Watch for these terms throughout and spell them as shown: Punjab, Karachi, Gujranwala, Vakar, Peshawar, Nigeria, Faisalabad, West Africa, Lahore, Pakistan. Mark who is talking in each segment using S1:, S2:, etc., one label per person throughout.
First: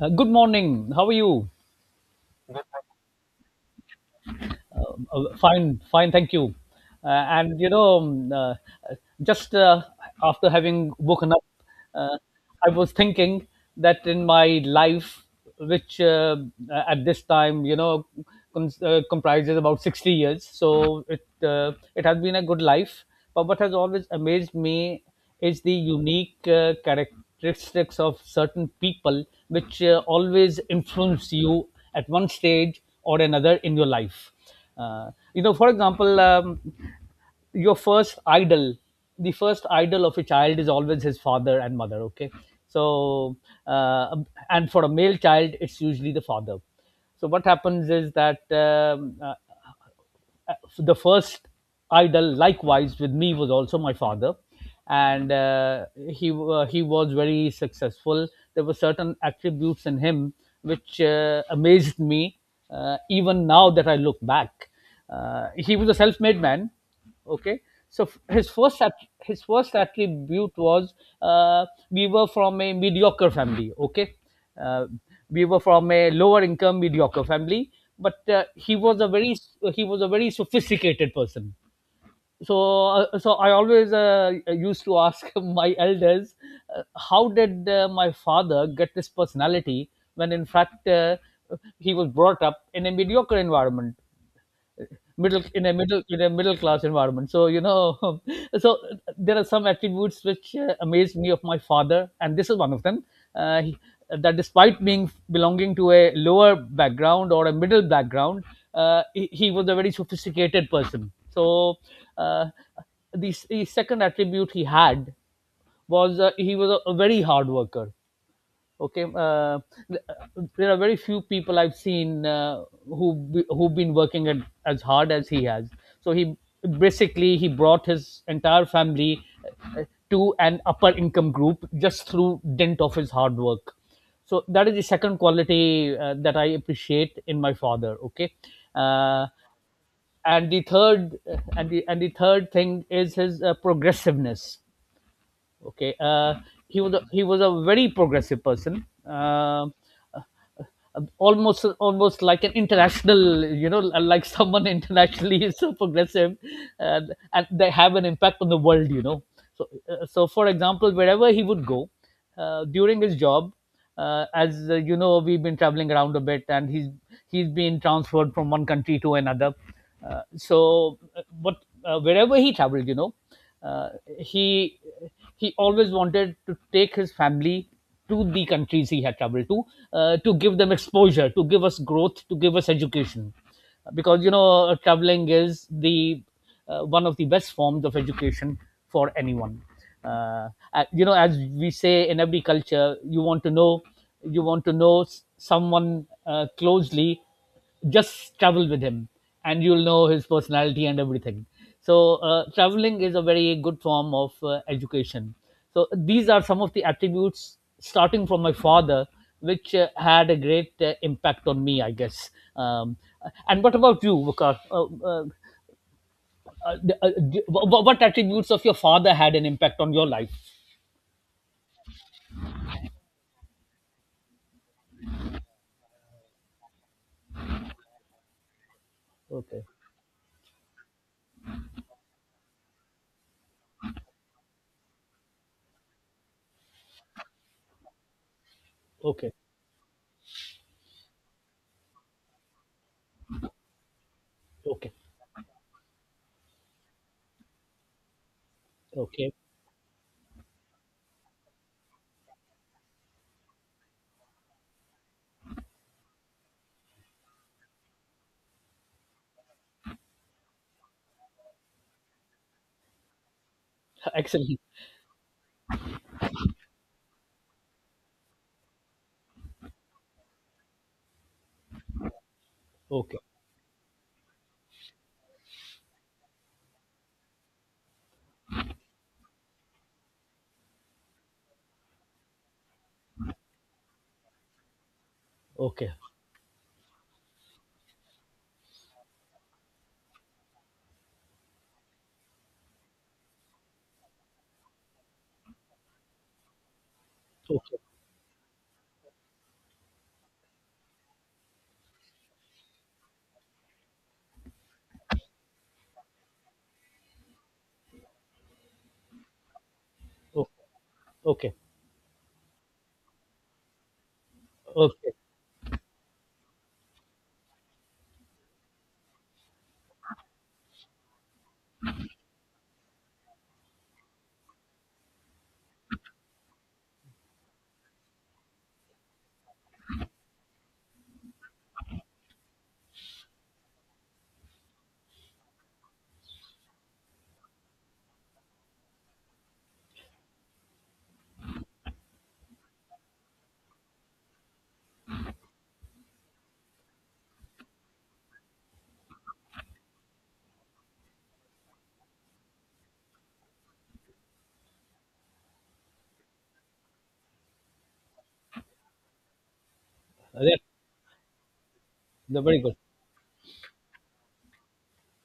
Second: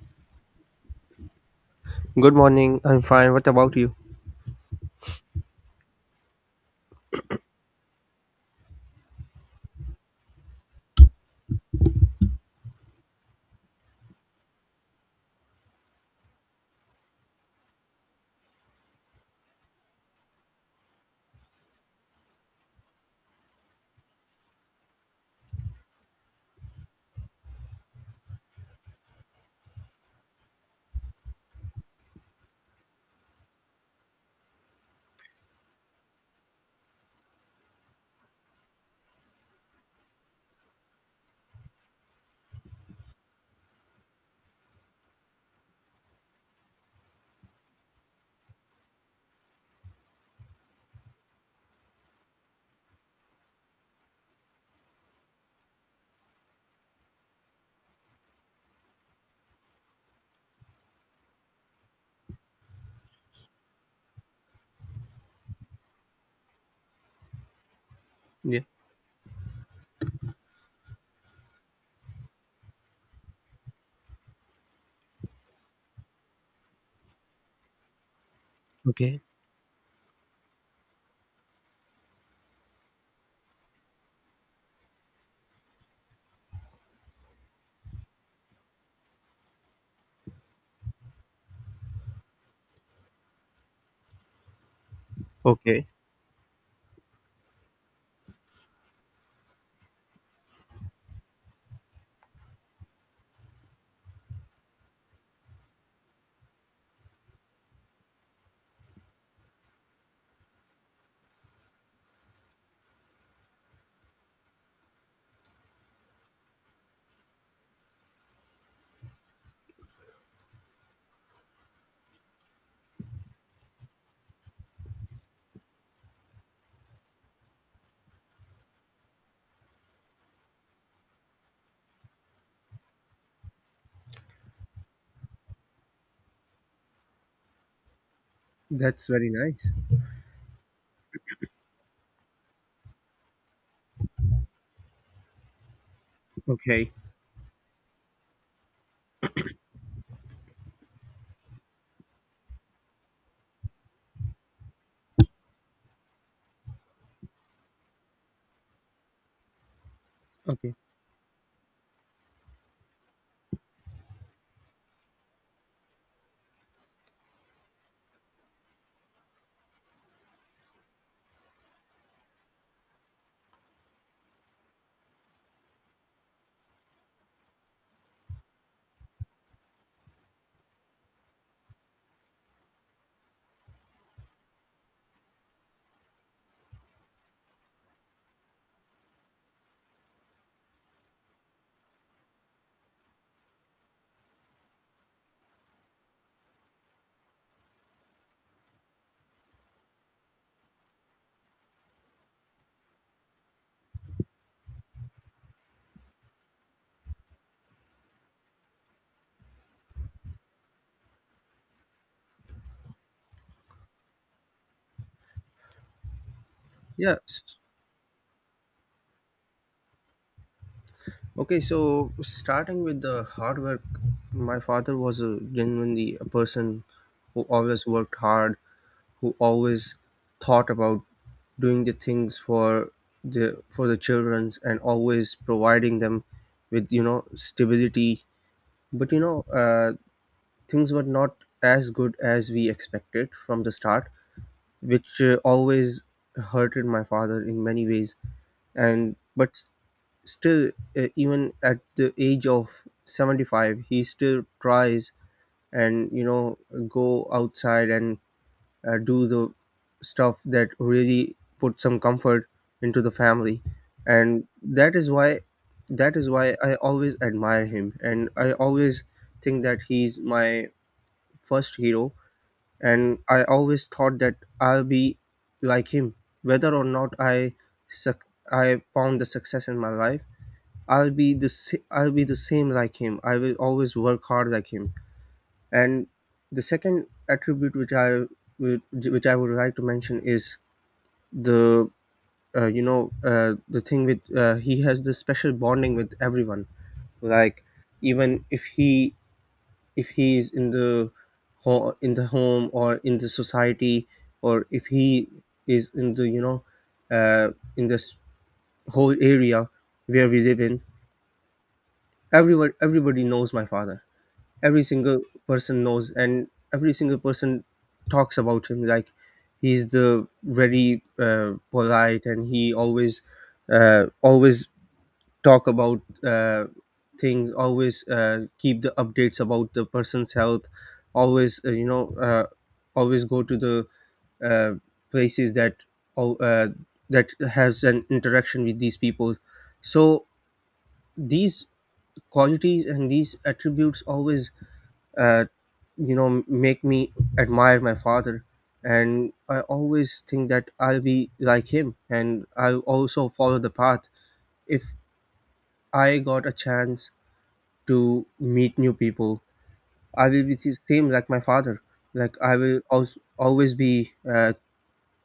S1: Good morning. How are you?
S2: Good morning. I'm fine. What about you?
S1: Fine, fine, thank you. And you know, just After having woken up, uh, I was thinking that in my life, which at this time, comprises about 60 years, so it has been a good life. But what has always amazed me is the unique characteristics of certain people, which always influence you at one stage or another in your life for example, your first idol, the first idol of a child is always his father and mother. Okay, so uh, and for a male child, it's usually the father. So what happens is that the first idol likewise with me was also my father and he was very successful. There were certain attributes in him which amazed me, even now that I look back. He was a self-made man. Okay, so his
S2: Yeah.
S1: his first attribute was, we were from a mediocre family. Okay, uh, we were from a lower income mediocre family, but he was a
S2: Okay.
S1: very, he was a very sophisticated person. So uh, so I always used to ask my elders uh, how did my father get this personality when in fact, he was brought up in a mediocre environment, middle in a
S2: Okay.
S1: middle in a middle class environment, so you know. So there are some attributes which amazed me of my father, and this is one of them uh, he, that despite being belonging to a lower background or a middle background, he was a very sophisticated person. So uh, the second attribute he had was, he was a very hard worker. Okay, there are very few people I've seen who, who've been working at, as hard as he has. So he, basically he brought his entire family uh, to an upper income group just through dint of his hard work. So that is the second quality that I appreciate in my father. Okay,
S2: That's
S1: uh,
S2: very nice.
S1: and the third thing is his progressiveness. Okay,
S2: Okay.
S1: he was a very progressive person. Almost like an international, you know, like someone internationally is so progressive, uh, and they have an impact on the world, you know. So uh, so for
S2: Okay.
S1: example wherever he would go during his job, as you know, we've been traveling around a bit, and he's been transferred from one country to another. Uh, so uh, but Wherever he traveled, you know, uh, he he always wanted to take his family to the countries he had traveled to, to give them exposure, to give us growth, to give us education, because you know traveling is the one of the best forms of education for anyone. You know, as we say in every culture, you want to know someone closely, just travel with him, and you'll know his personality and everything. So traveling is a very good form of education. So these are some of the attributes starting from my father, which had a great impact on me, I guess. um, and what about you, Vakar?
S2: Yeah.
S1: What attributes of your father had an impact on your life?
S2: Okay. So starting with the hard work, my father was a genuinely a person who always worked hard, who
S1: Okay.
S2: always thought about doing the things for the children and always providing them with stability. But
S1: Okay.
S2: things were not as good as we expected from the start,
S1: Okay.
S2: which always hurted my father in many ways. And
S1: Okay.
S2: but still, even at the age of 75, he still tries and go outside and do the stuff that really put some comfort into the family. And
S1: Excellent.
S2: that is why I always admire him, and I always think that he's my first hero. And
S1: Okay.
S2: I always thought that I'll be like him. Whether or not suc I found the success in my life, I'll be the same like him. I will always work hard like him.
S1: Okay.
S2: And the second attribute would which I would like to mention is the the thing with he has this special bonding with everyone. Like
S1: Okay.
S2: even if he, if he is in the in the home or in the society, or if he is in the uh, in this whole area where we live in.
S1: Okay.
S2: Everyone Everybody knows my father. Every
S1: Okay.
S2: single person knows, and every single person talks about him. Like he's the very polite, and he always always talk about uh, things, always keep the updates about the person's health, always, always go to the uh, places that al- uh, that has an interaction with these people. So these qualities and these attributes always uh, make me admire my father. And I always think that I'll be like him, and I'll also follow the path if I got a chance to meet new people. I will be
S1: Okay.
S2: the same like my father. Like
S1: No,
S2: I
S1: very good.
S2: will also always be uh,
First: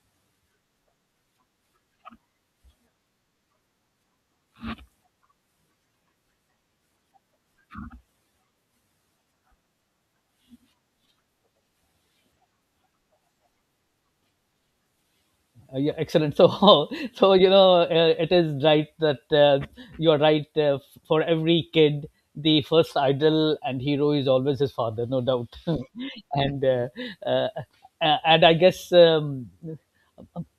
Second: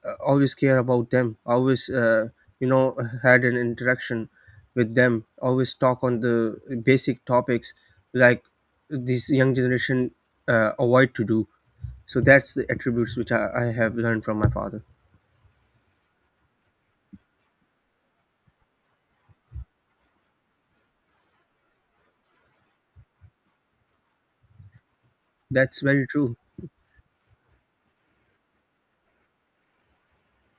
S2: uh, always care about them. Always, you know had an interaction with them. Always talk on the basic topics like this young generation avoid to do. So that's the attributes which I have learned from my father.
S1: Yeah, excellent. So, so you know, it is right that you are right. For every kid, the first idol and hero is always his father, no doubt.
S2: That's very true.
S1: And uh, and I guess,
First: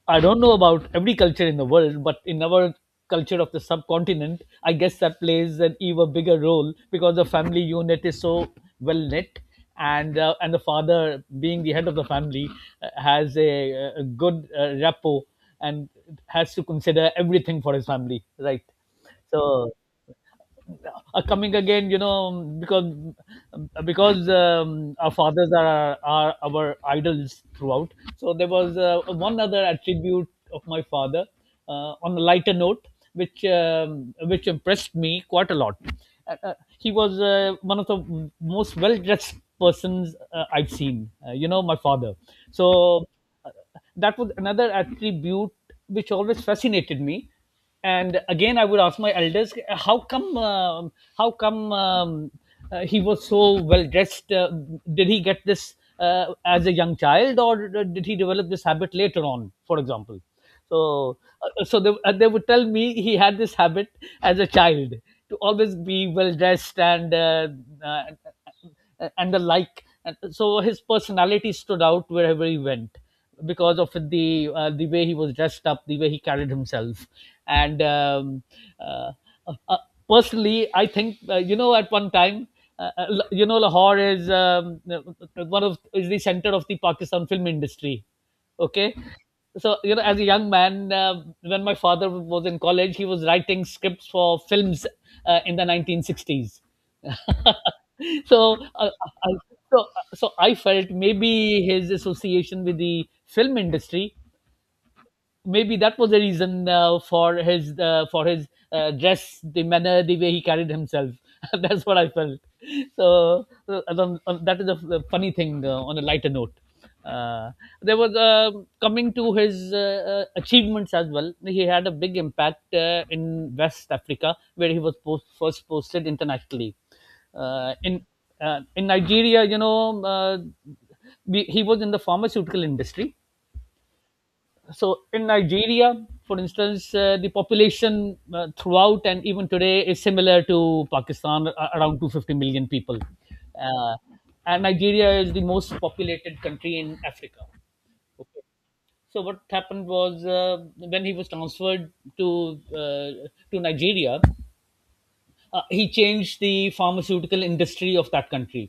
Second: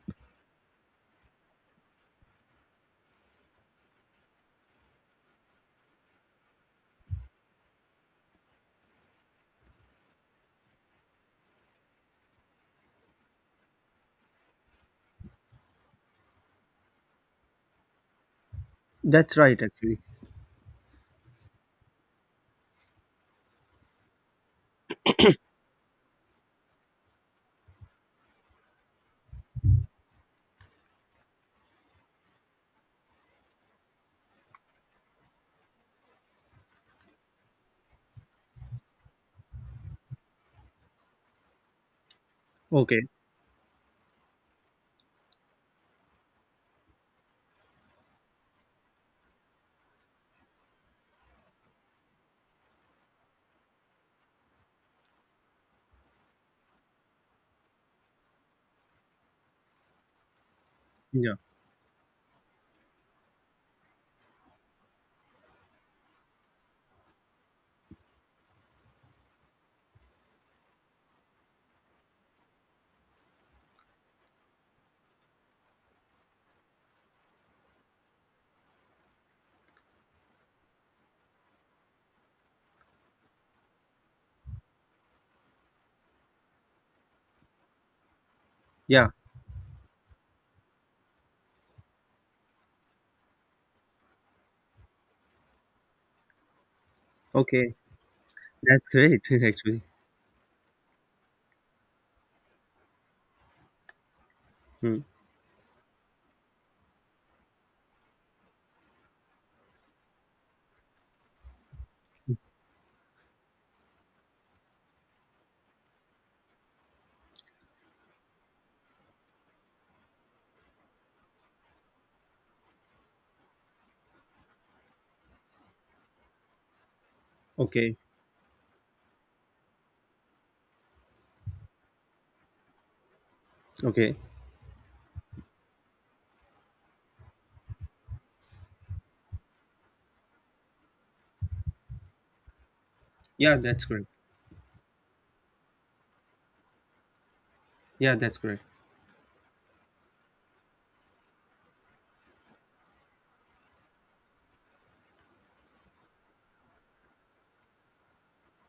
S1: I don't know about every culture in the world, but in our culture of the subcontinent, I guess that plays an even bigger role because the family unit is so well knit, and and the father being the head of the family has a good rapport, and has to consider everything for his family, right?
S2: That's right
S1: So
S2: actually.
S1: are coming again, you know, because, because our fathers are our idols throughout. So there was one other attribute of my father, on a lighter note, which which impressed me quite a lot. He was one of the most well dressed persons I've seen, you know, my father.
S2: Okay.
S1: So that was another attribute which always fascinated me. And again I would ask my elders, how come um, how come he was so well dressed. Did he get this as a young child, or did he develop this habit later on, for example? so
S2: Yeah.
S1: uh, so they would tell me he had this habit as a child to always be well dressed, uh, and the like. And so his personality stood out wherever he went because of the way he was dressed up, the way he carried himself, and uh, uh, personally, I think, you know, at one time, you know, Lahore is, one of, is the center of the Pakistan film industry. Okay,
S2: Yeah.
S1: so you know, as a young man, when my father was in college, he was writing scripts for films in the 1960s.
S2: Okay.
S1: so
S2: That's
S1: uh,
S2: great
S1: I,
S2: actually.
S1: so so I felt maybe his association with the film industry,
S2: Hmm.
S1: maybe that was the reason for his dress, the manner, the way he carried himself. That's what I felt. So that is a a funny thing. On a lighter note, uh, there was coming to his achievements as well. He had a big impact in West Africa, where he was first posted internationally. Uh,
S2: Okay.
S1: in in Nigeria, you know, he was in the pharmaceutical industry.
S2: Okay.
S1: So in Nigeria, for instance, the population throughout and even today is similar to Pakistan, around 250 million people,
S2: Yeah, that's
S1: uh,
S2: great.
S1: and Nigeria is the most populated country in Africa.
S2: Yeah, that's
S1: Okay,
S2: correct.
S1: so what happened was, when he was transferred to uh, to Nigeria, he changed the pharmaceutical industry of that country.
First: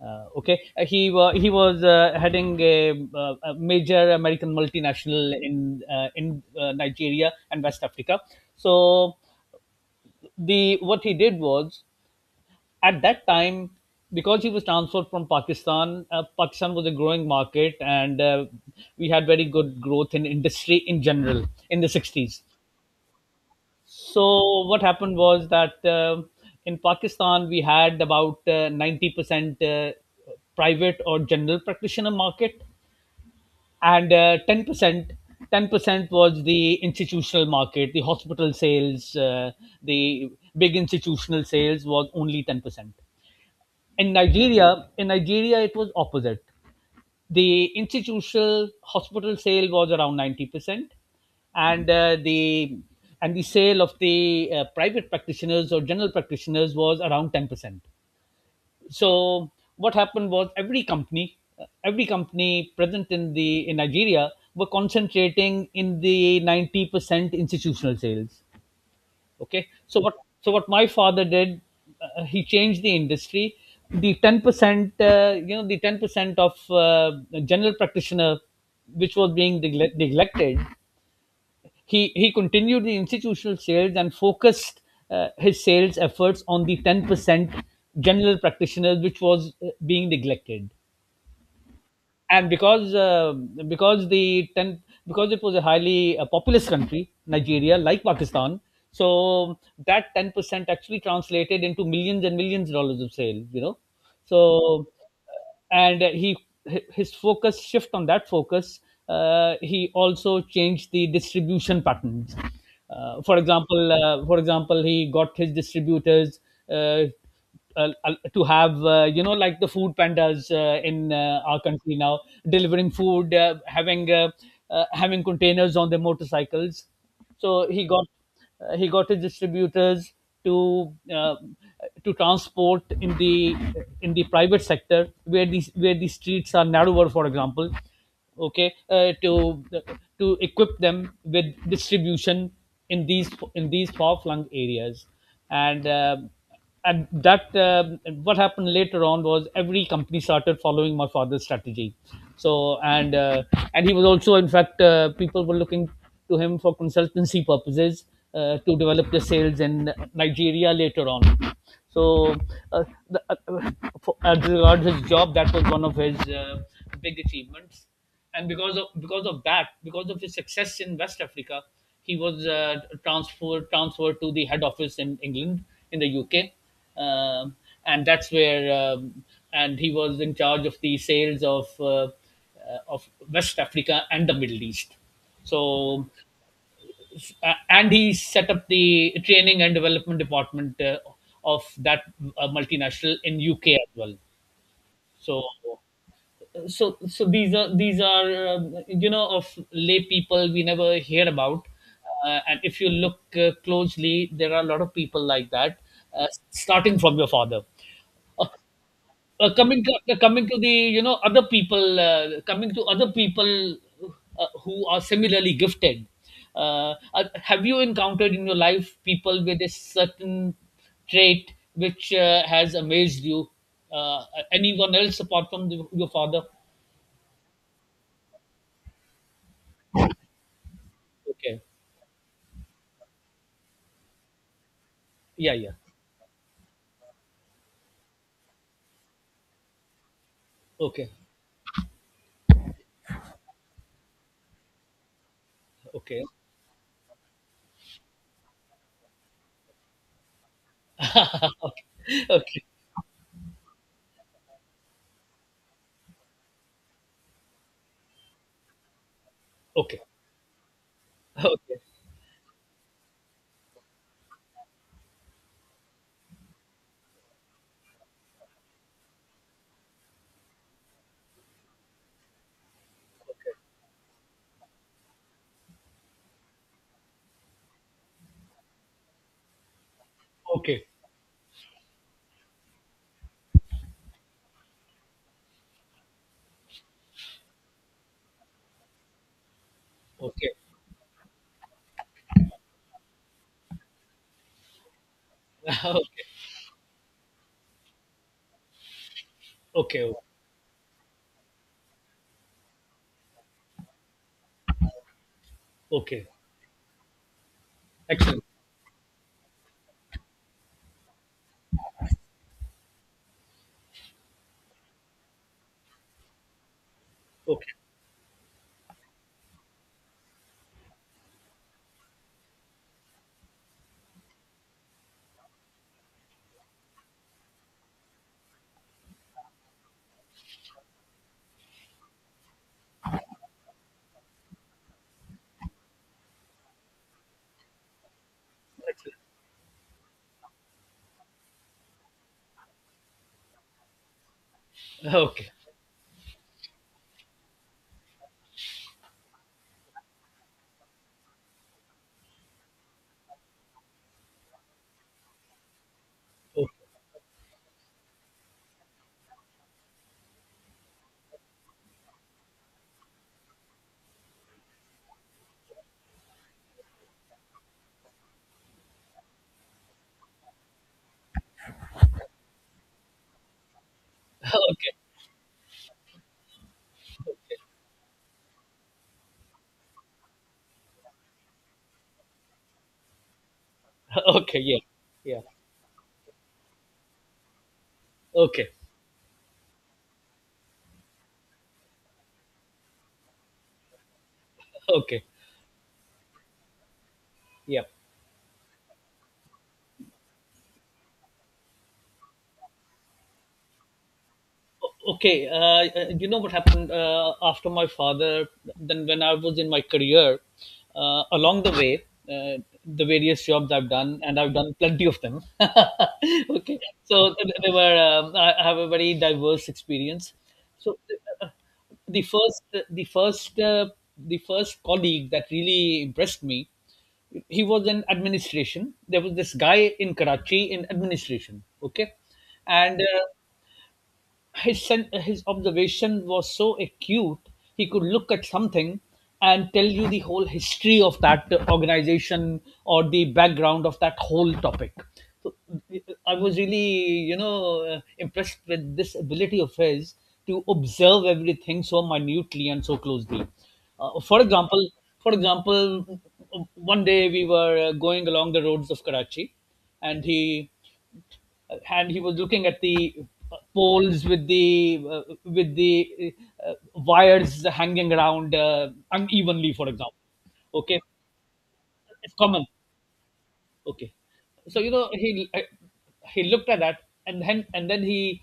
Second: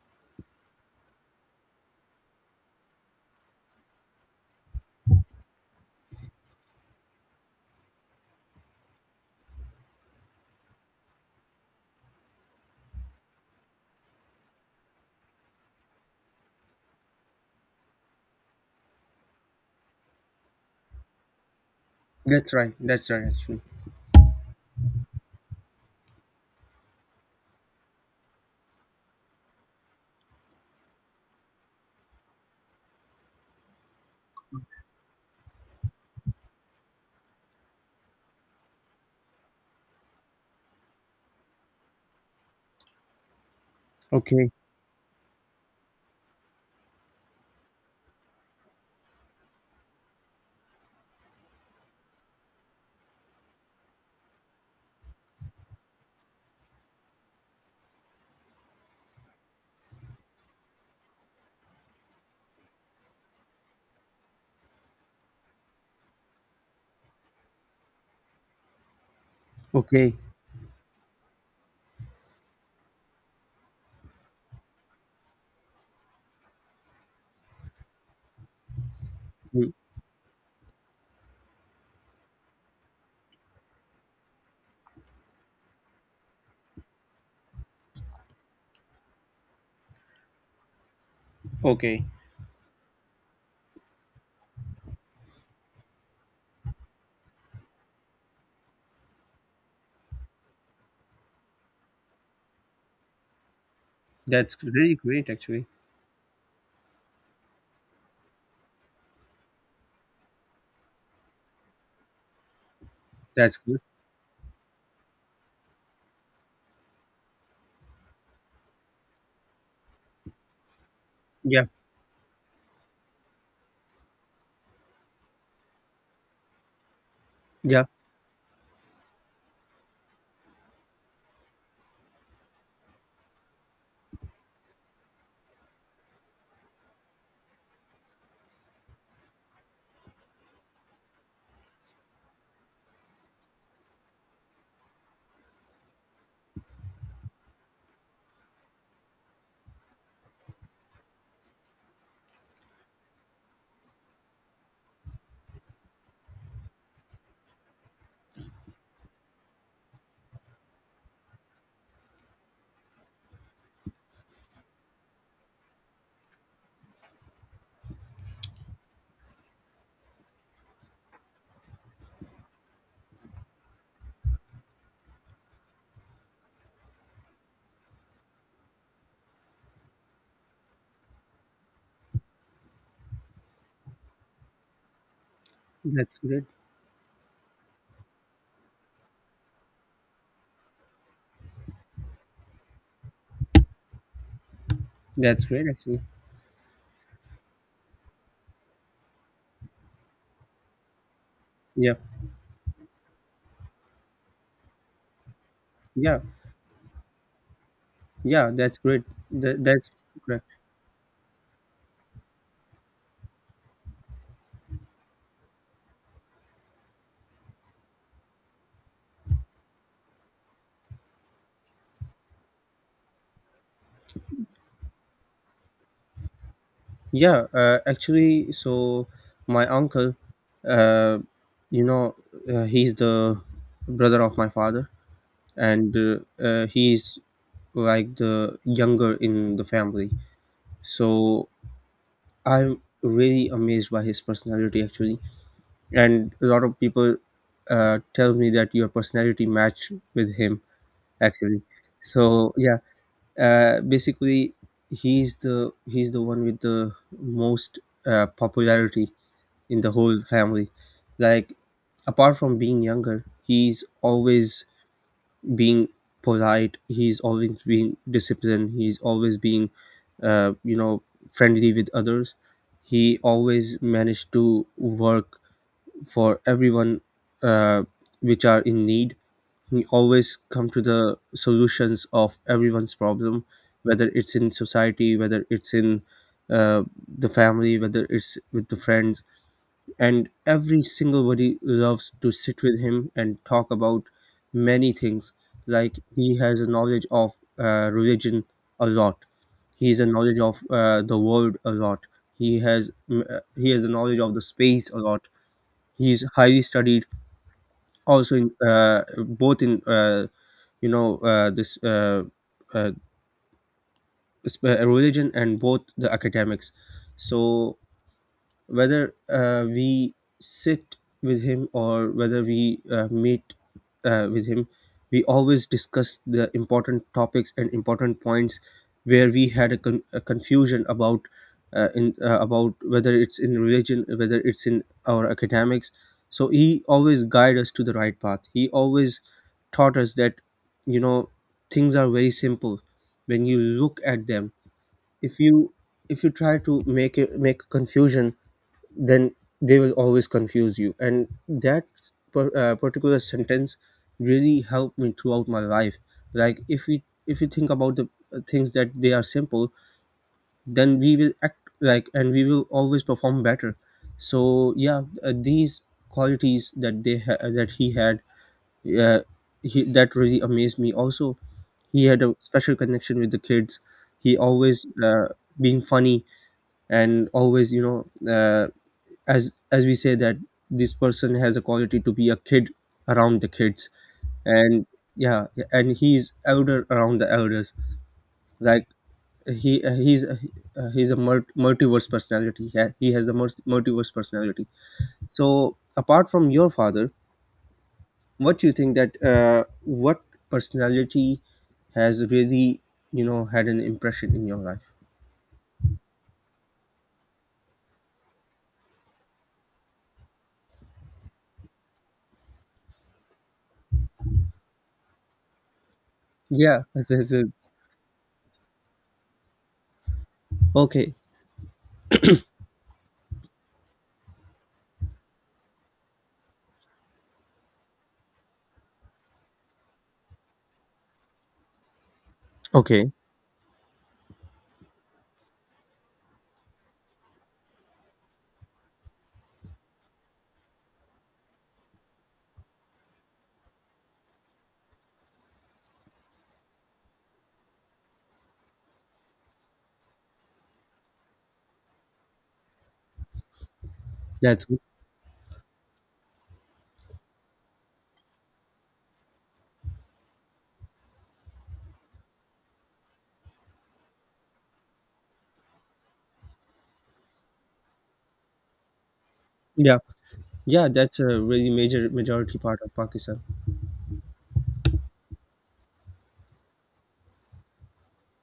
S1: Okay, he was heading a major American multinational in Nigeria and West Africa. So the what he did was, at that time, because he was transferred from Pakistan. Pakistan was a growing market, and we had very good growth in industry in general in the 60s.
S2: That's right. That's right, actually.
S1: So what happened was that in Pakistan we had about 90% 90%, private or general practitioner market, and 10%, 10% was the institutional market, the hospital sales, the big institutional sales was only 10%.
S2: Okay.
S1: In Nigeria it was opposite. The institutional hospital sale was around 90%, and the sale of the private practitioners or general practitioners was around 10%. So what happened was every company present in the in Nigeria were concentrating in the 90% institutional sales. Okay.
S2: Okay.
S1: So what my father did, he changed the industry. The 10%, you know, the 10% of general practitioner, which was being
S2: Mm.
S1: neglected, he continued the institutional sales and focused his sales efforts on the 10% general practitioners, which was being neglected.
S2: Okay.
S1: And because, because the ten because it was a highly populous country, Nigeria, like Pakistan, so that 10% actually translated into millions and millions of dollars of sale, you know. So,
S2: That's really great, actually.
S1: and he his focus shift on that focus, he also changed the distribution patterns. uh, for
S2: That's good.
S1: example uh, for example he got his distributors uh, to have, you know, like the food pandas in our
S2: Yeah.
S1: country now, delivering food, having containers on their motorcycles. So
S2: Yeah.
S1: he got, he got his distributors to, to transport in the, in the private sector, where these, where the streets are narrower, for example. Okay, to equip them with distribution in these far flung areas. And uh, and that uh, what happened later on was every company started following my father's strategy. So, and and he was also, in fact, people were looking to him for consultancy purposes to develop the sales in Nigeria later on. so uh, the, uh, as regards his job, that was one of his big achievements. And because of, because of that, because of his success in West Africa, he was transferred to the head office in England, in the UK. um, and that's where and he was in charge of the sales of of West Africa and the Middle East. So,
S2: That's great.
S1: and he set up the training and development department, of that multinational in UK as well. So
S2: That's great, actually.
S1: so, these are of lay people we never hear about.
S2: Yeah.
S1: And if you look closely, there are a lot of people like that,
S2: Yeah.
S1: starting from your father. uh,
S2: Yeah. That's great. That,
S1: Coming to,
S2: that's correct.
S1: coming to the other people, who are similarly gifted. Have you encountered in your life people with a certain trait which has amazed you, uh, anyone else apart from your father?
S2: Yeah. Actually, so my uncle, uh,
S1: Okay.
S2: you know, he's the brother of my father,
S1: Yeah, yeah.
S2: and he's like the younger in the family.
S1: Okay,
S2: So I'm really amazed by his personality actually,
S1: okay.
S2: and a lot of people tell me that your personality match with him actually. So
S1: Okay,
S2: yeah, basically he's the one with the most popularity in the
S1: okay,
S2: whole family. Like
S1: okay,
S2: apart from being younger, he's always being polite, he's always being disciplined, he's always being uh, you know friendly with others. He always managed to work for everyone uh, which are in need. He always come to
S1: okay,
S2: the solutions of everyone's problem, whether it's in society, whether it's in the family, whether it's with the friends. And
S1: okay.
S2: every single body loves to sit with him and talk about many things. Like
S1: Okay,
S2: he has a knowledge of religion a lot. He has a
S1: okay,
S2: knowledge of the world a lot. He has he has the knowledge of the space a lot. He is
S1: okay.
S2: highly studied also
S1: Excellent.
S2: in both in this uh, religion and both the academics.
S1: Okay,
S2: So whether we sit with him or whether we meet with him, we always discuss the important topics and important points where we had a confusion about, in about whether it's in religion, whether it's in our academics. So he always guided us to the right path. He
S1: excellent.
S2: always taught us that you know things are very simple when you look at them. If
S1: Okay,
S2: you, if you try to make make a confusion, then they will always confuse you. And that particular sentence really helped me throughout my life. Like
S1: okay.
S2: if we if you think about the things that they are simple, then we will act like, and we will always perform better. So yeah, these qualities that he had, yeah, he that really amazed me also. He had a special connection with the kids. He always
S1: Okay,
S2: being funny and always, as we say that this person has a quality to be a kid around the kids.
S1: okay. Yeah,
S2: And
S1: yeah.
S2: yeah, and he's elder around the elders.
S1: Okay,
S2: Like he uh, he's uh, he's a multiverse personality. He has the most multiverse personality.
S1: okay,
S2: So apart from your father,
S1: yeah.
S2: what do you think that what personality has really, you know, had an impression in your life?
S1: Okay. You know what happened after my father, then when I was in my career, along the way, uh, the various jobs I've done, and I've done plenty of them.
S2: Yeah,
S1: Okay, so th- they were I have a very diverse experience. So,
S2: okay.
S1: the first uh, the first uh, the first colleague that really impressed me, he was in administration. There was this guy in Karachi in administration. Okay. And
S2: Okay,
S1: his observation was so acute. He could look at something and tell you the whole history of that organization or the background of that whole topic. So I was really, impressed with this ability of his to observe everything so minutely and so closely. Uh, for
S2: that's good.
S1: example, for example, one day we were going along the roads of Karachi, and he was looking at the poles with the wires hanging around unevenly, for
S2: Yeah,
S1: example.
S2: yeah,
S1: Okay.
S2: that's a really major
S1: It's
S2: majority
S1: common.
S2: part of Pakistan.
S1: Okay. So, you know, he looked at that, and then he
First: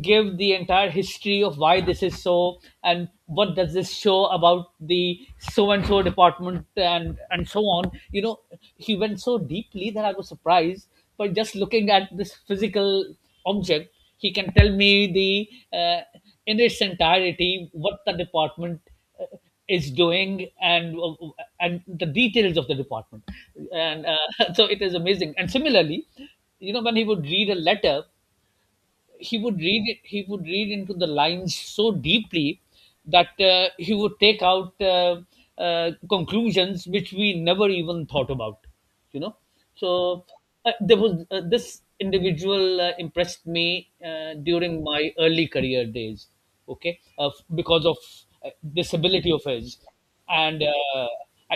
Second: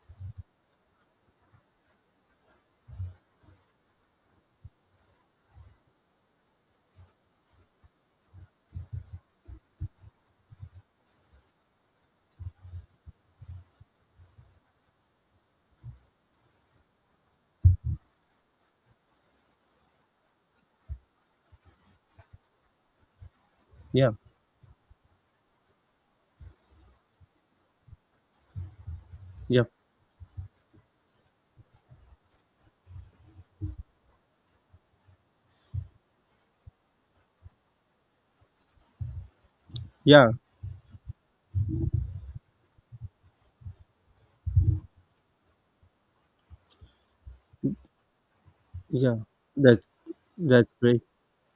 S1: gave the entire history of why this is so and what does this show about the so and so department, and so on, you know. He went so deeply that I was surprised. By just looking at this physical object, he can tell me, the in its entirety, what the department uh, is doing and the details of the department. And
S2: Yeah.
S1: so it is amazing. And similarly, you know, when he would read a letter,
S2: Yeah.
S1: he would read into the lines so deeply that he would take out conclusions which we never even thought about, you know. So,
S2: Yeah.
S1: there was this individual, impressed me during my early career days. Okay, because of this
S2: Yeah,
S1: ability of his.
S2: that's
S1: And
S2: that's great.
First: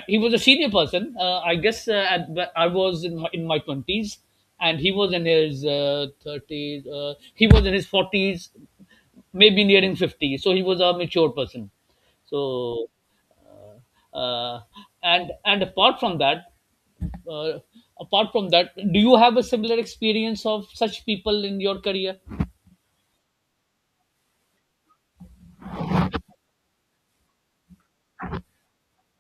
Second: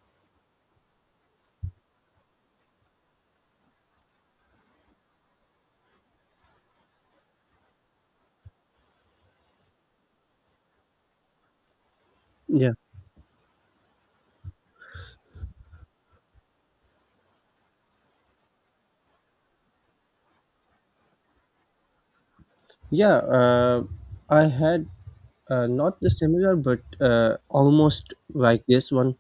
S1: he was a senior person. I guess, but I was in my 20s, and he was in his 30s. 30s, he was in his 40s, maybe nearing 50. So he was a mature person.
S2: Yeah.
S1: So, uh, uh, and apart from that, uh, do you have a similar experience of such people in your career?
S2: Yeah. I had not the similar but almost like this one.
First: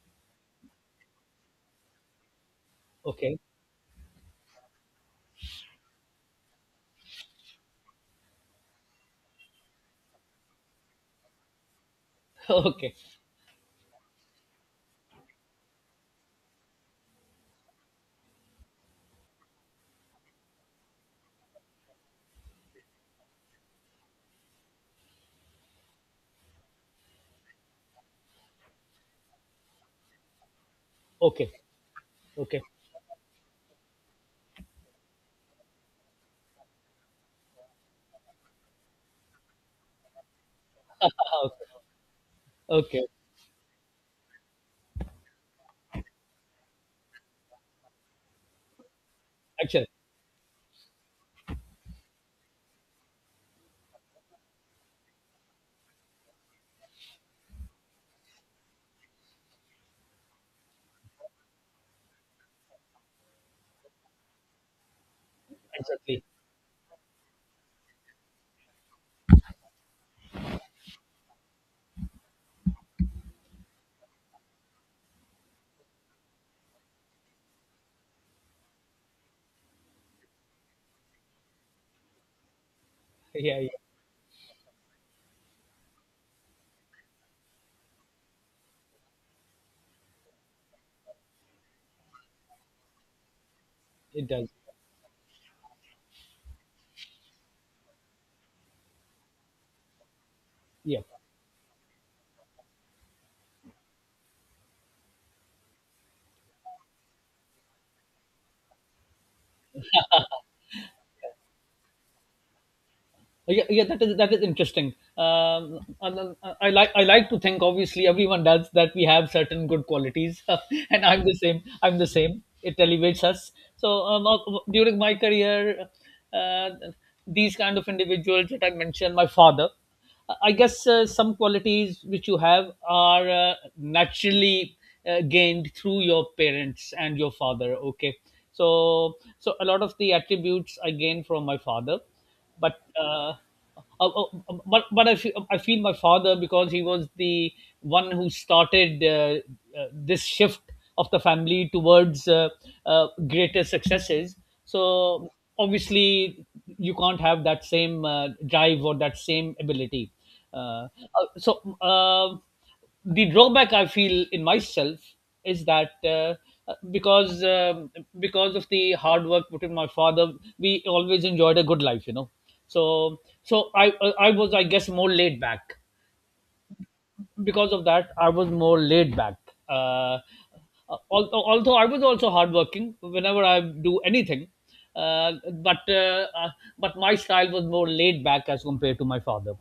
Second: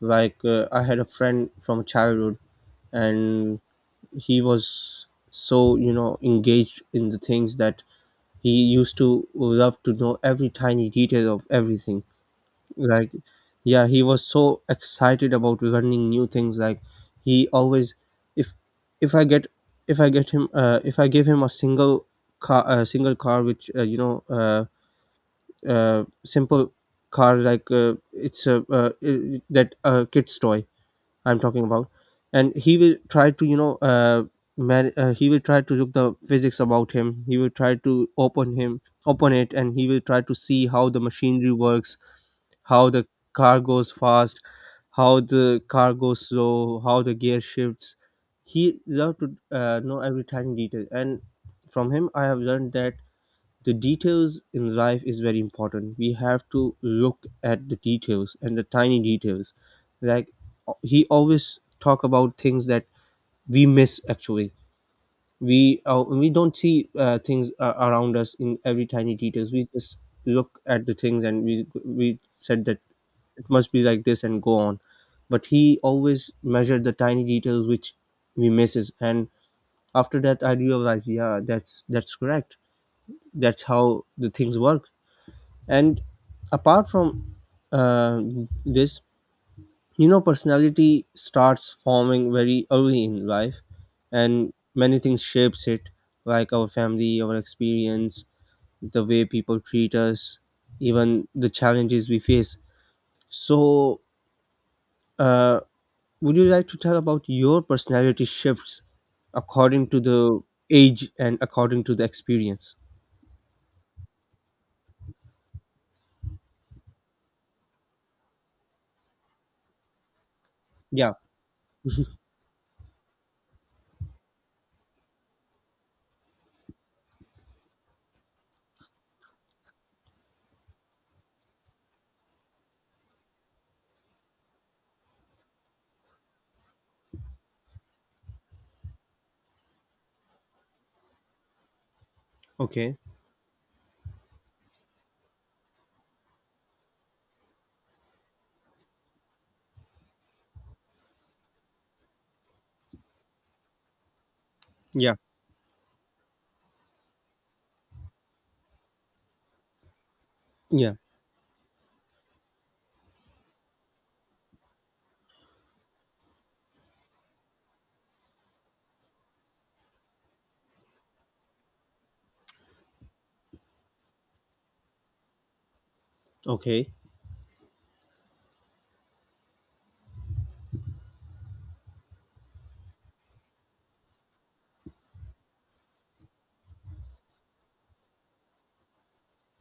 S2: Like I had a friend from childhood,
S1: Okay.
S2: and he was so, you know, engaged in the things that he used to love to know every tiny detail of everything.
S1: Okay,
S2: Like yeah, he was so excited about learning new things. Like he always, if if I get if I get him if I give him a single car which simple car. Like it's a that kid's toy I'm
S1: okay,
S2: talking about, and
S1: okay.
S2: he will try to, you know, he will try to look the physics about him. He will try to open it, and he will try to see how the machinery
S1: Okay,
S2: works, how the
S1: okay.
S2: car goes fast, how the car goes slow, how the gear shifts. He loved to
S1: Actually,
S2: know every tiny detail. And from him I have learned that the details in life is very important. We have to look at the details and the tiny details. Like he always talk about things that we miss actually. We uh,
S1: exactly.
S2: we don't see things around us in every tiny details. We just look at the things, and we said that it must be like this and go on. But he always measured the tiny details which we misses. And after that, I realized, yeah, that's correct.
S1: Yeah,
S2: That's
S1: yeah,
S2: how the things work. And apart from uh, this, you know, personality starts forming very early in life,
S1: it does.
S2: and many things shapes it. Like our family, our experience, the way people treat us,
S1: Yeah.
S2: even the challenges we face. So uh, would you like to tell about your personality shifts according to the age and according to the experience?
S1: Yeah, yeah, that is interesting. And, I like to think. Obviously, everyone does that. We have certain good qualities, and
S2: Yeah.
S1: I'm the same. I'm the same. It elevates us. So, during my career, uh, these kind of individuals that I mentioned, my father, I guess some qualities which you have are naturally gained through your parents and your father. Okay, so a lot of the attributes I gained from my father, but
S2: Okay.
S1: uh, uh, but I feel, my father, because he was the one who started this shift of the family towards greater successes.
S2: Yeah.
S1: So obviously you can't have that same drive or that same ability. Uh,
S2: Yeah.
S1: so. The drawback I feel in myself is that, uh, because um because of the hard work put in my father, we always enjoyed a good life, you know. So I was, I guess, more laid back.
S2: Okay.
S1: Because of that, I was more laid back. Uh, although I was also hardworking whenever I do anything, uh, but uh, uh, but my style was more laid back as compared to my father.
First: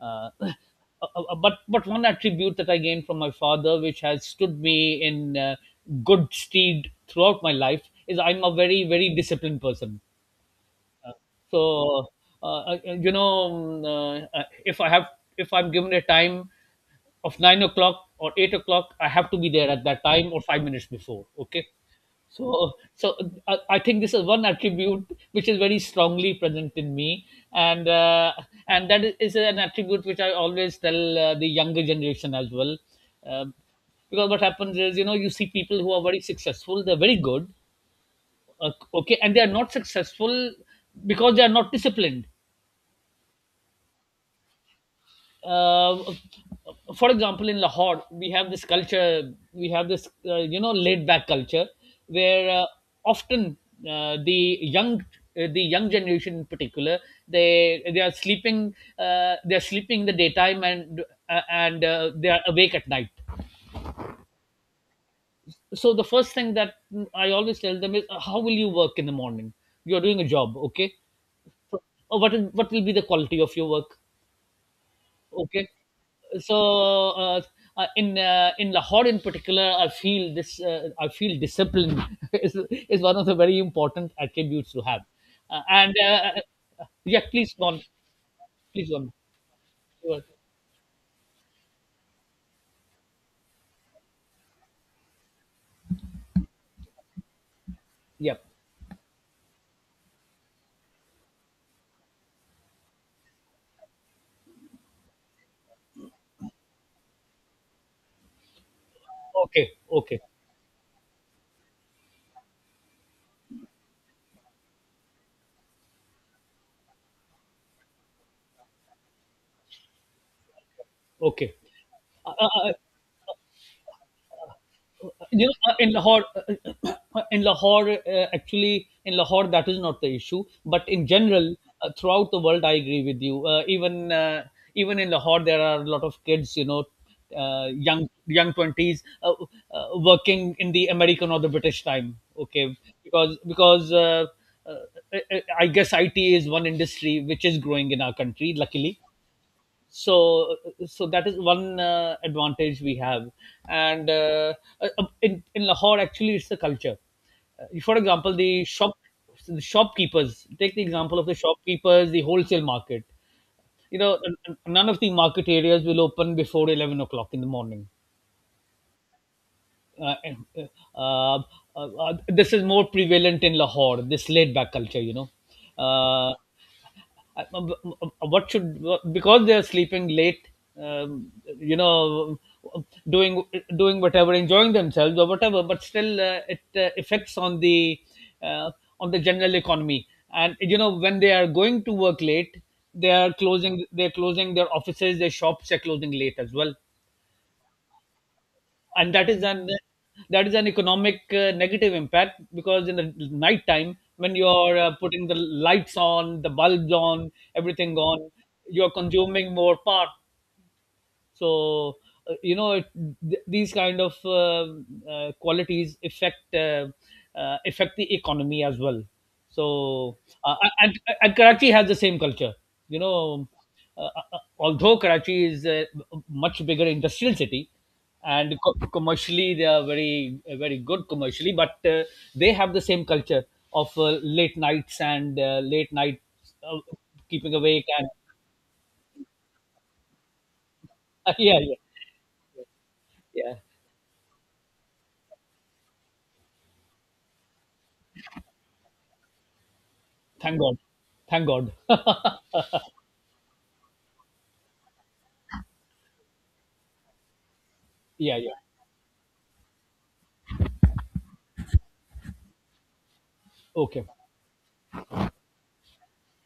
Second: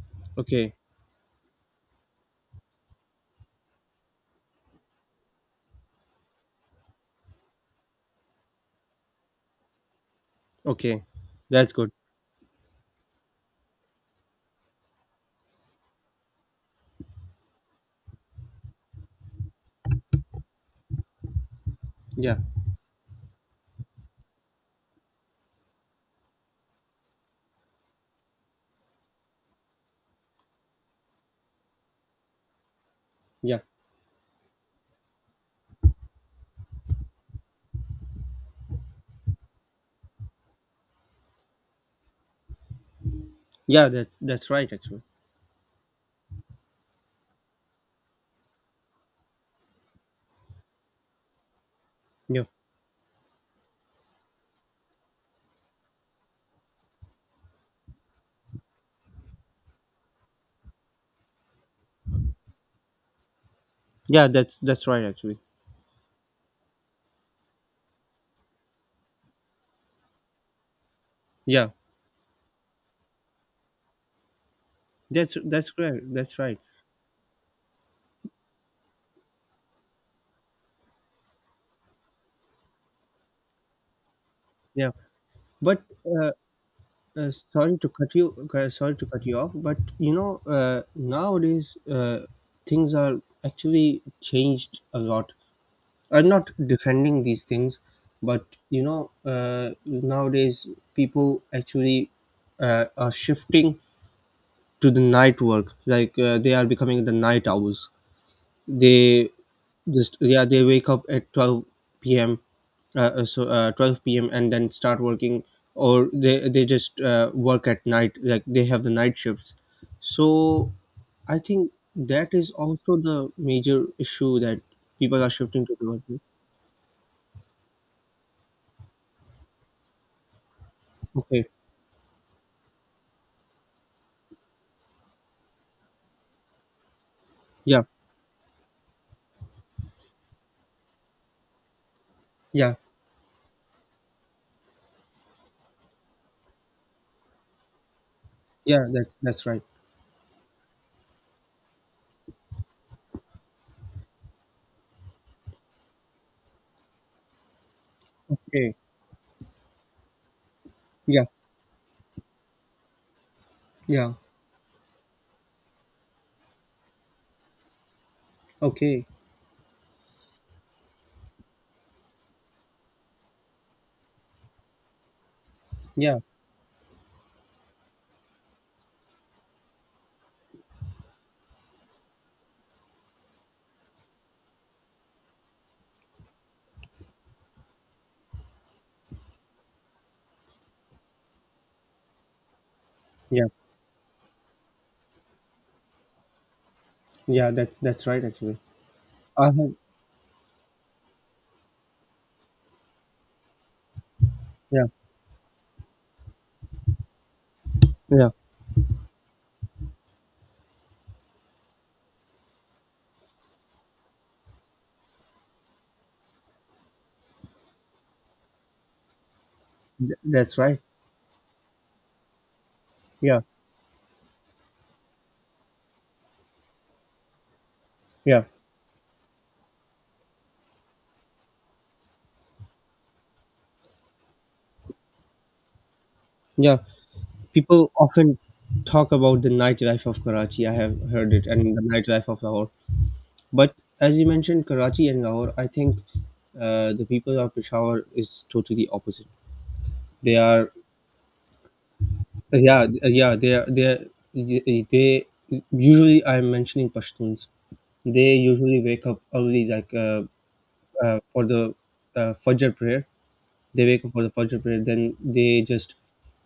S1: Uh, uh,
S2: Okay.
S1: but one attribute that I gained from my father, which has stood me in good stead throughout my life, is I'm a very very disciplined person.
S2: Okay, that's good.
S1: So, uh, uh, you know, um, uh, uh, if I have if I'm given a time of 9 o'clock or 8 o'clock, I have to be there at that time or 5 minutes before. Okay.
S2: Yeah,
S1: So, I think this is one attribute which is very strongly present in me, and that is an attribute which I always tell the younger generation as well. Um
S2: yeah,
S1: because what happens is, you know, you see people who are very successful, they're very good, okay, and they are not successful because they are not disciplined.
S2: yeah. That's right, actually.
S1: uh, for example, in Lahore, we have this culture, we have this you know, laid back culture
S2: Yeah,
S1: where, often, the young, the young generation in particular, they are sleeping, in the daytime, and they are awake at night.
S2: yeah. That's right, actually.
S1: So the first thing that I always tell them is, how will you work in the morning? You're doing a job, okay?
S2: Yeah,
S1: So, what will be the quality of your work? Okay,
S2: that's correct. That's right.
S1: so, uh, in Lahore in particular, I feel this. I feel discipline is is one of the very important attributes to
S2: Yeah,
S1: have.
S2: but
S1: And
S2: uh,
S1: Yeah, please go
S2: sorry
S1: on.
S2: to cut you.
S1: Please
S2: Sorry
S1: go
S2: to
S1: on.
S2: cut you off. But
S1: You
S2: you
S1: are-
S2: know, nowadays, things are actually changed a lot. I'm not defending these things,
S1: Yeah.
S2: but you know, nowadays people actually are shifting to the night work. Like they are becoming the night owls. They
S1: Okay.
S2: just,
S1: Okay.
S2: yeah, they wake up at 12 p.m., so 12 p.m. and then start working. Or they just work at night, like they have the night shifts. So I
S1: Okay.
S2: think that
S1: Uh,
S2: is
S1: uh,
S2: also the major issue that people are
S1: you know,
S2: shifting to the
S1: in
S2: towards.
S1: Lahore, in Lahore, actually, in Lahore, that is not the issue. But in
S2: Okay.
S1: general, throughout the world, I agree with you. Even in Lahore, there are a lot of kids, you know,
S2: Yeah.
S1: young twenties, working in the American or the British time.
S2: Yeah.
S1: Okay, because because. Uh, I guess IT is one industry which is growing in our country,
S2: Yeah,
S1: luckily.
S2: that's right.
S1: So that is one advantage we have. And in Lahore, actually, it's the culture. For example,
S2: Okay.
S1: the shopkeepers, take the example
S2: Yeah.
S1: of the shopkeepers, the wholesale market. You
S2: Yeah.
S1: know, none of the market areas will open before 11 o'clock in the morning.
S2: Okay.
S1: uh, uh, uh, this is more prevalent in Lahore. This laid back culture, you know.
S2: Yeah.
S1: Uh, what should Because they are sleeping late, um, you know, doing doing whatever, enjoying themselves or whatever, but still, it affects on uh, the general economy. And you know, when they are going to work late, they are
S2: Yeah.
S1: closing. They're closing their offices, their shops are closing late as well.
S2: Yeah, that's right, actually.
S1: And that is
S2: I
S1: an
S2: have.
S1: that is an economic negative impact, because in the night time when you're
S2: Yeah.
S1: putting the lights on, the bulbs on, everything
S2: Yeah.
S1: on, you're consuming more power. So, you know, these kind of qualities affect, the economy as well. So, uh,
S2: That's right.
S1: and Karachi has the same culture, you
S2: Yeah.
S1: know. Although Karachi is a much bigger industrial city,
S2: Yeah.
S1: and commercially they are very very good commercially, but they have the same culture of late nights and late night
S2: Yeah,
S1: uh, keeping awake,
S2: people
S1: and
S2: often talk about the nightlife of Karachi. I have heard it,
S1: yeah,
S2: and
S1: yeah,
S2: the nightlife of Lahore.
S1: yeah.
S2: But as you mentioned, Karachi and Lahore, I think the people of Peshawar is totally opposite. They
S1: Thank
S2: are,
S1: god, thank god.
S2: yeah, yeah, they are, they, are, they usually, I'm mentioning Pashtuns. They
S1: Yeah, yeah.
S2: usually wake up early, like for the Fajr prayer. They wake
S1: Okay,
S2: up for the Fajr prayer, then they just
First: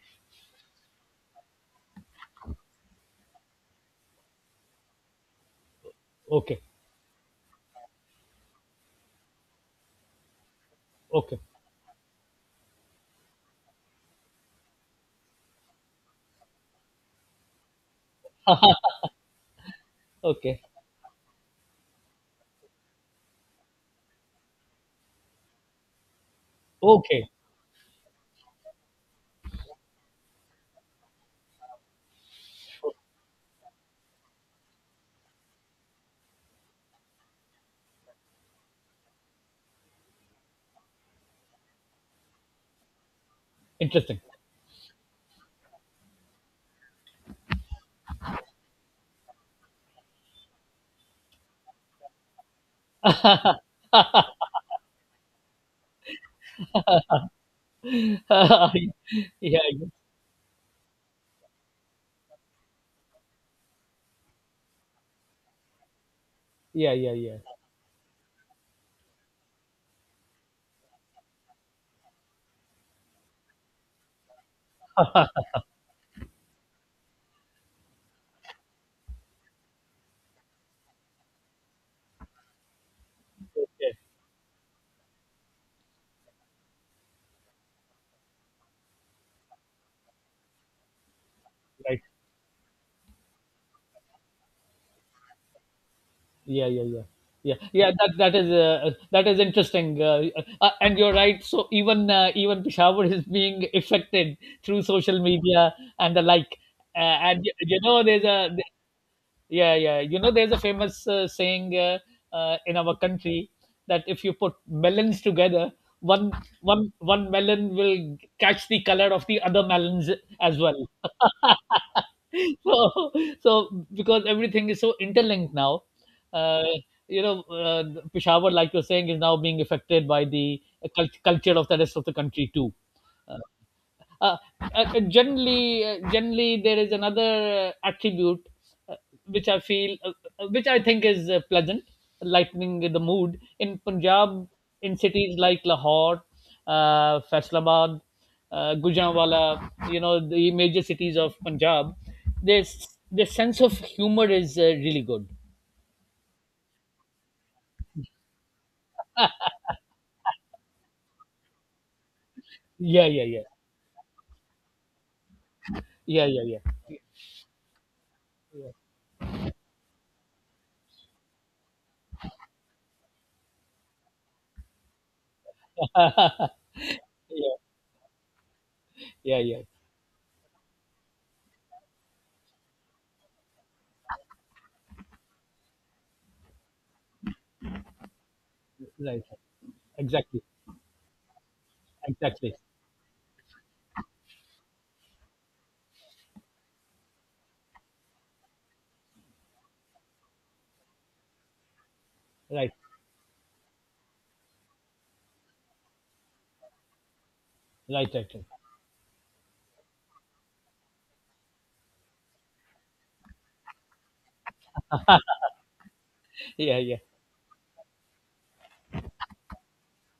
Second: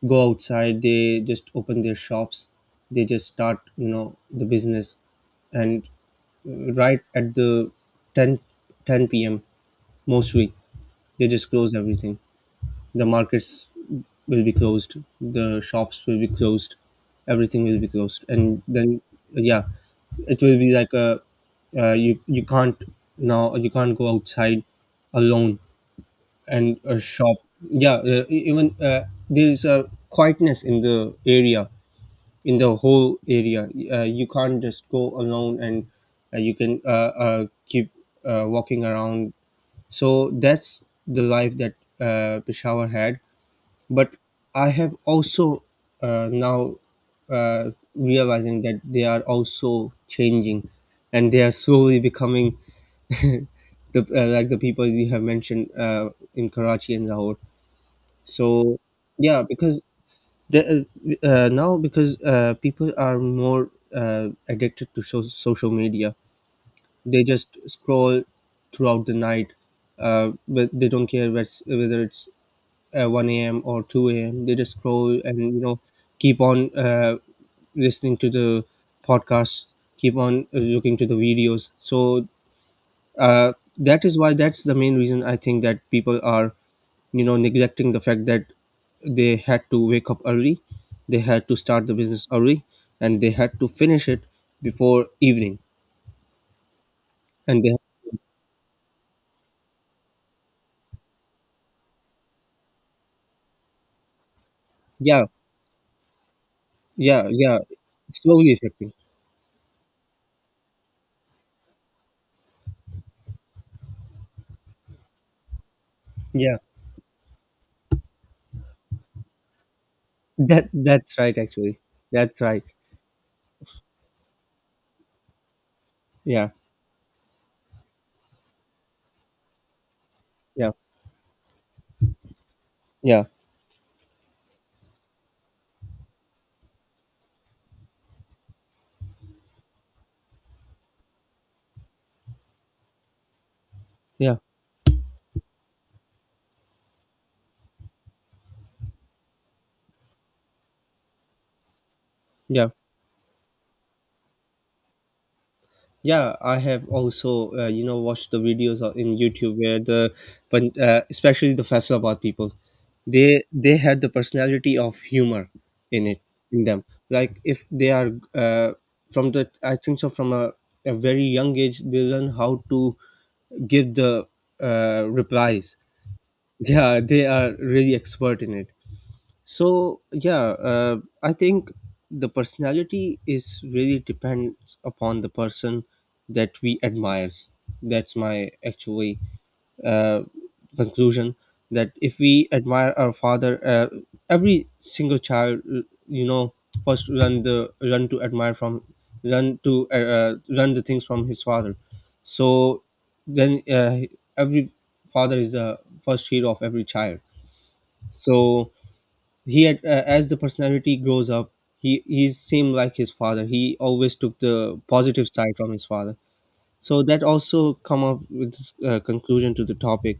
S2: go outside, they just open their shops, they just start, you know, the business. And
S1: okay,
S2: right at the 10 10 p.m., mostly, they
S1: okay,
S2: just close everything. The markets will be closed, the shops will be closed, everything will be closed. And then, yeah, it will
S1: okay,
S2: be like a you, you can't, now you can't go outside alone and a
S1: okay.
S2: shop. Yeah, e- even there's a quietness in the area, in the whole area. You can't just go alone and you can, keep walking around. So that's the life that Peshawar had. But
S1: Interesting.
S2: I have also, now realizing that they are also changing, and they are slowly becoming the, like the people you have mentioned in Karachi and Lahore.
S1: Yeah,
S2: So yeah,
S1: yeah,
S2: because the, now because people are more addicted to social media.
S1: yeah, yeah.
S2: They
S1: Yeah.
S2: just scroll throughout the night, but they don't care whether it's 1 a.m. or 2 a.m. They just scroll and, you know, keep on listening to the podcasts, keep on looking to the videos. So uh,
S1: Okay,
S2: that is why, that's the main reason I think that people are, you know, neglecting the fact that they had to wake up early, they had to start the
S1: right.
S2: business early, and they had to finish it before evening.
S1: Yeah, yeah, yeah. Yeah,
S2: And they,
S1: yeah, that is interesting, and you're right. So even Peshawar is being affected through social
S2: yeah,
S1: media and the like,
S2: yeah,
S1: and
S2: yeah,
S1: you know
S2: it's
S1: there's a,
S2: slowly affecting.
S1: yeah, yeah, you know there's a famous saying, in our country, that if you put melons together, one
S2: Yeah,
S1: one melon will catch the color of the other melons as
S2: that
S1: well.
S2: that's right actually. That's right.
S1: So, so because everything is so interlinked now,
S2: Yeah.
S1: uh, you know, Peshawar, like you're saying, is now being affected by the
S2: Yeah.
S1: culture of the rest of the country too.
S2: Yeah.
S1: Uh, generally there is another attribute, uh, which i feel uh, which I think is pleasant, lightening the mood in Punjab,
S2: Yeah.
S1: in cities like Lahore, Faisalabad, Gujranwala, you know, the major cities of Punjab.
S2: Yeah.
S1: This The sense of humor is really good.
S2: Yeah, I have also, you know, watched the videos in YouTube where the, but especially the Faisalabad people,
S1: Yeah, yeah, yeah,
S2: they had the personality of humor in it
S1: yeah, yeah, yeah,
S2: in them. Like if they are
S1: yeah.
S2: from the, I think so, from a very young age, they learn how to give the replies. Yeah, they are
S1: Yeah,
S2: really expert in it.
S1: yeah, yeah.
S2: So yeah, I think the personality is really depends upon the person that we admires. That's my actually
S1: Right, right.
S2: uh,
S1: Exactly.
S2: conclusion. That if we
S1: Exactly.
S2: admire our father, every single child, you know, first run the run to admire from, run to run the things from his father.
S1: Right,
S2: So then every father is the first hero of every child.
S1: right, right, right.
S2: So he had, as the personality grows up, he he's same like his father. He always took the positive side from his father.
S1: Yeah, yeah,
S2: So that also come up with this, conclusion to the topic.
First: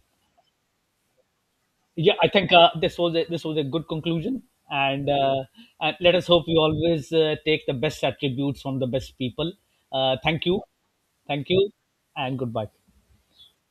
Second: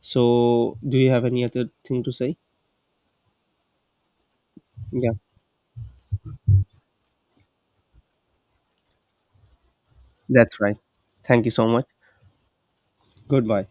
S2: So do you have any other thing to
S1: yeah. I
S2: say?
S1: think, this was a good conclusion. And
S2: Yeah,
S1: let us hope we always take the best attributes from the best people. Thank
S2: that's
S1: you.
S2: right. Thank
S1: Thank
S2: you
S1: you.
S2: so much.
S1: And goodbye.
S2: Goodbye.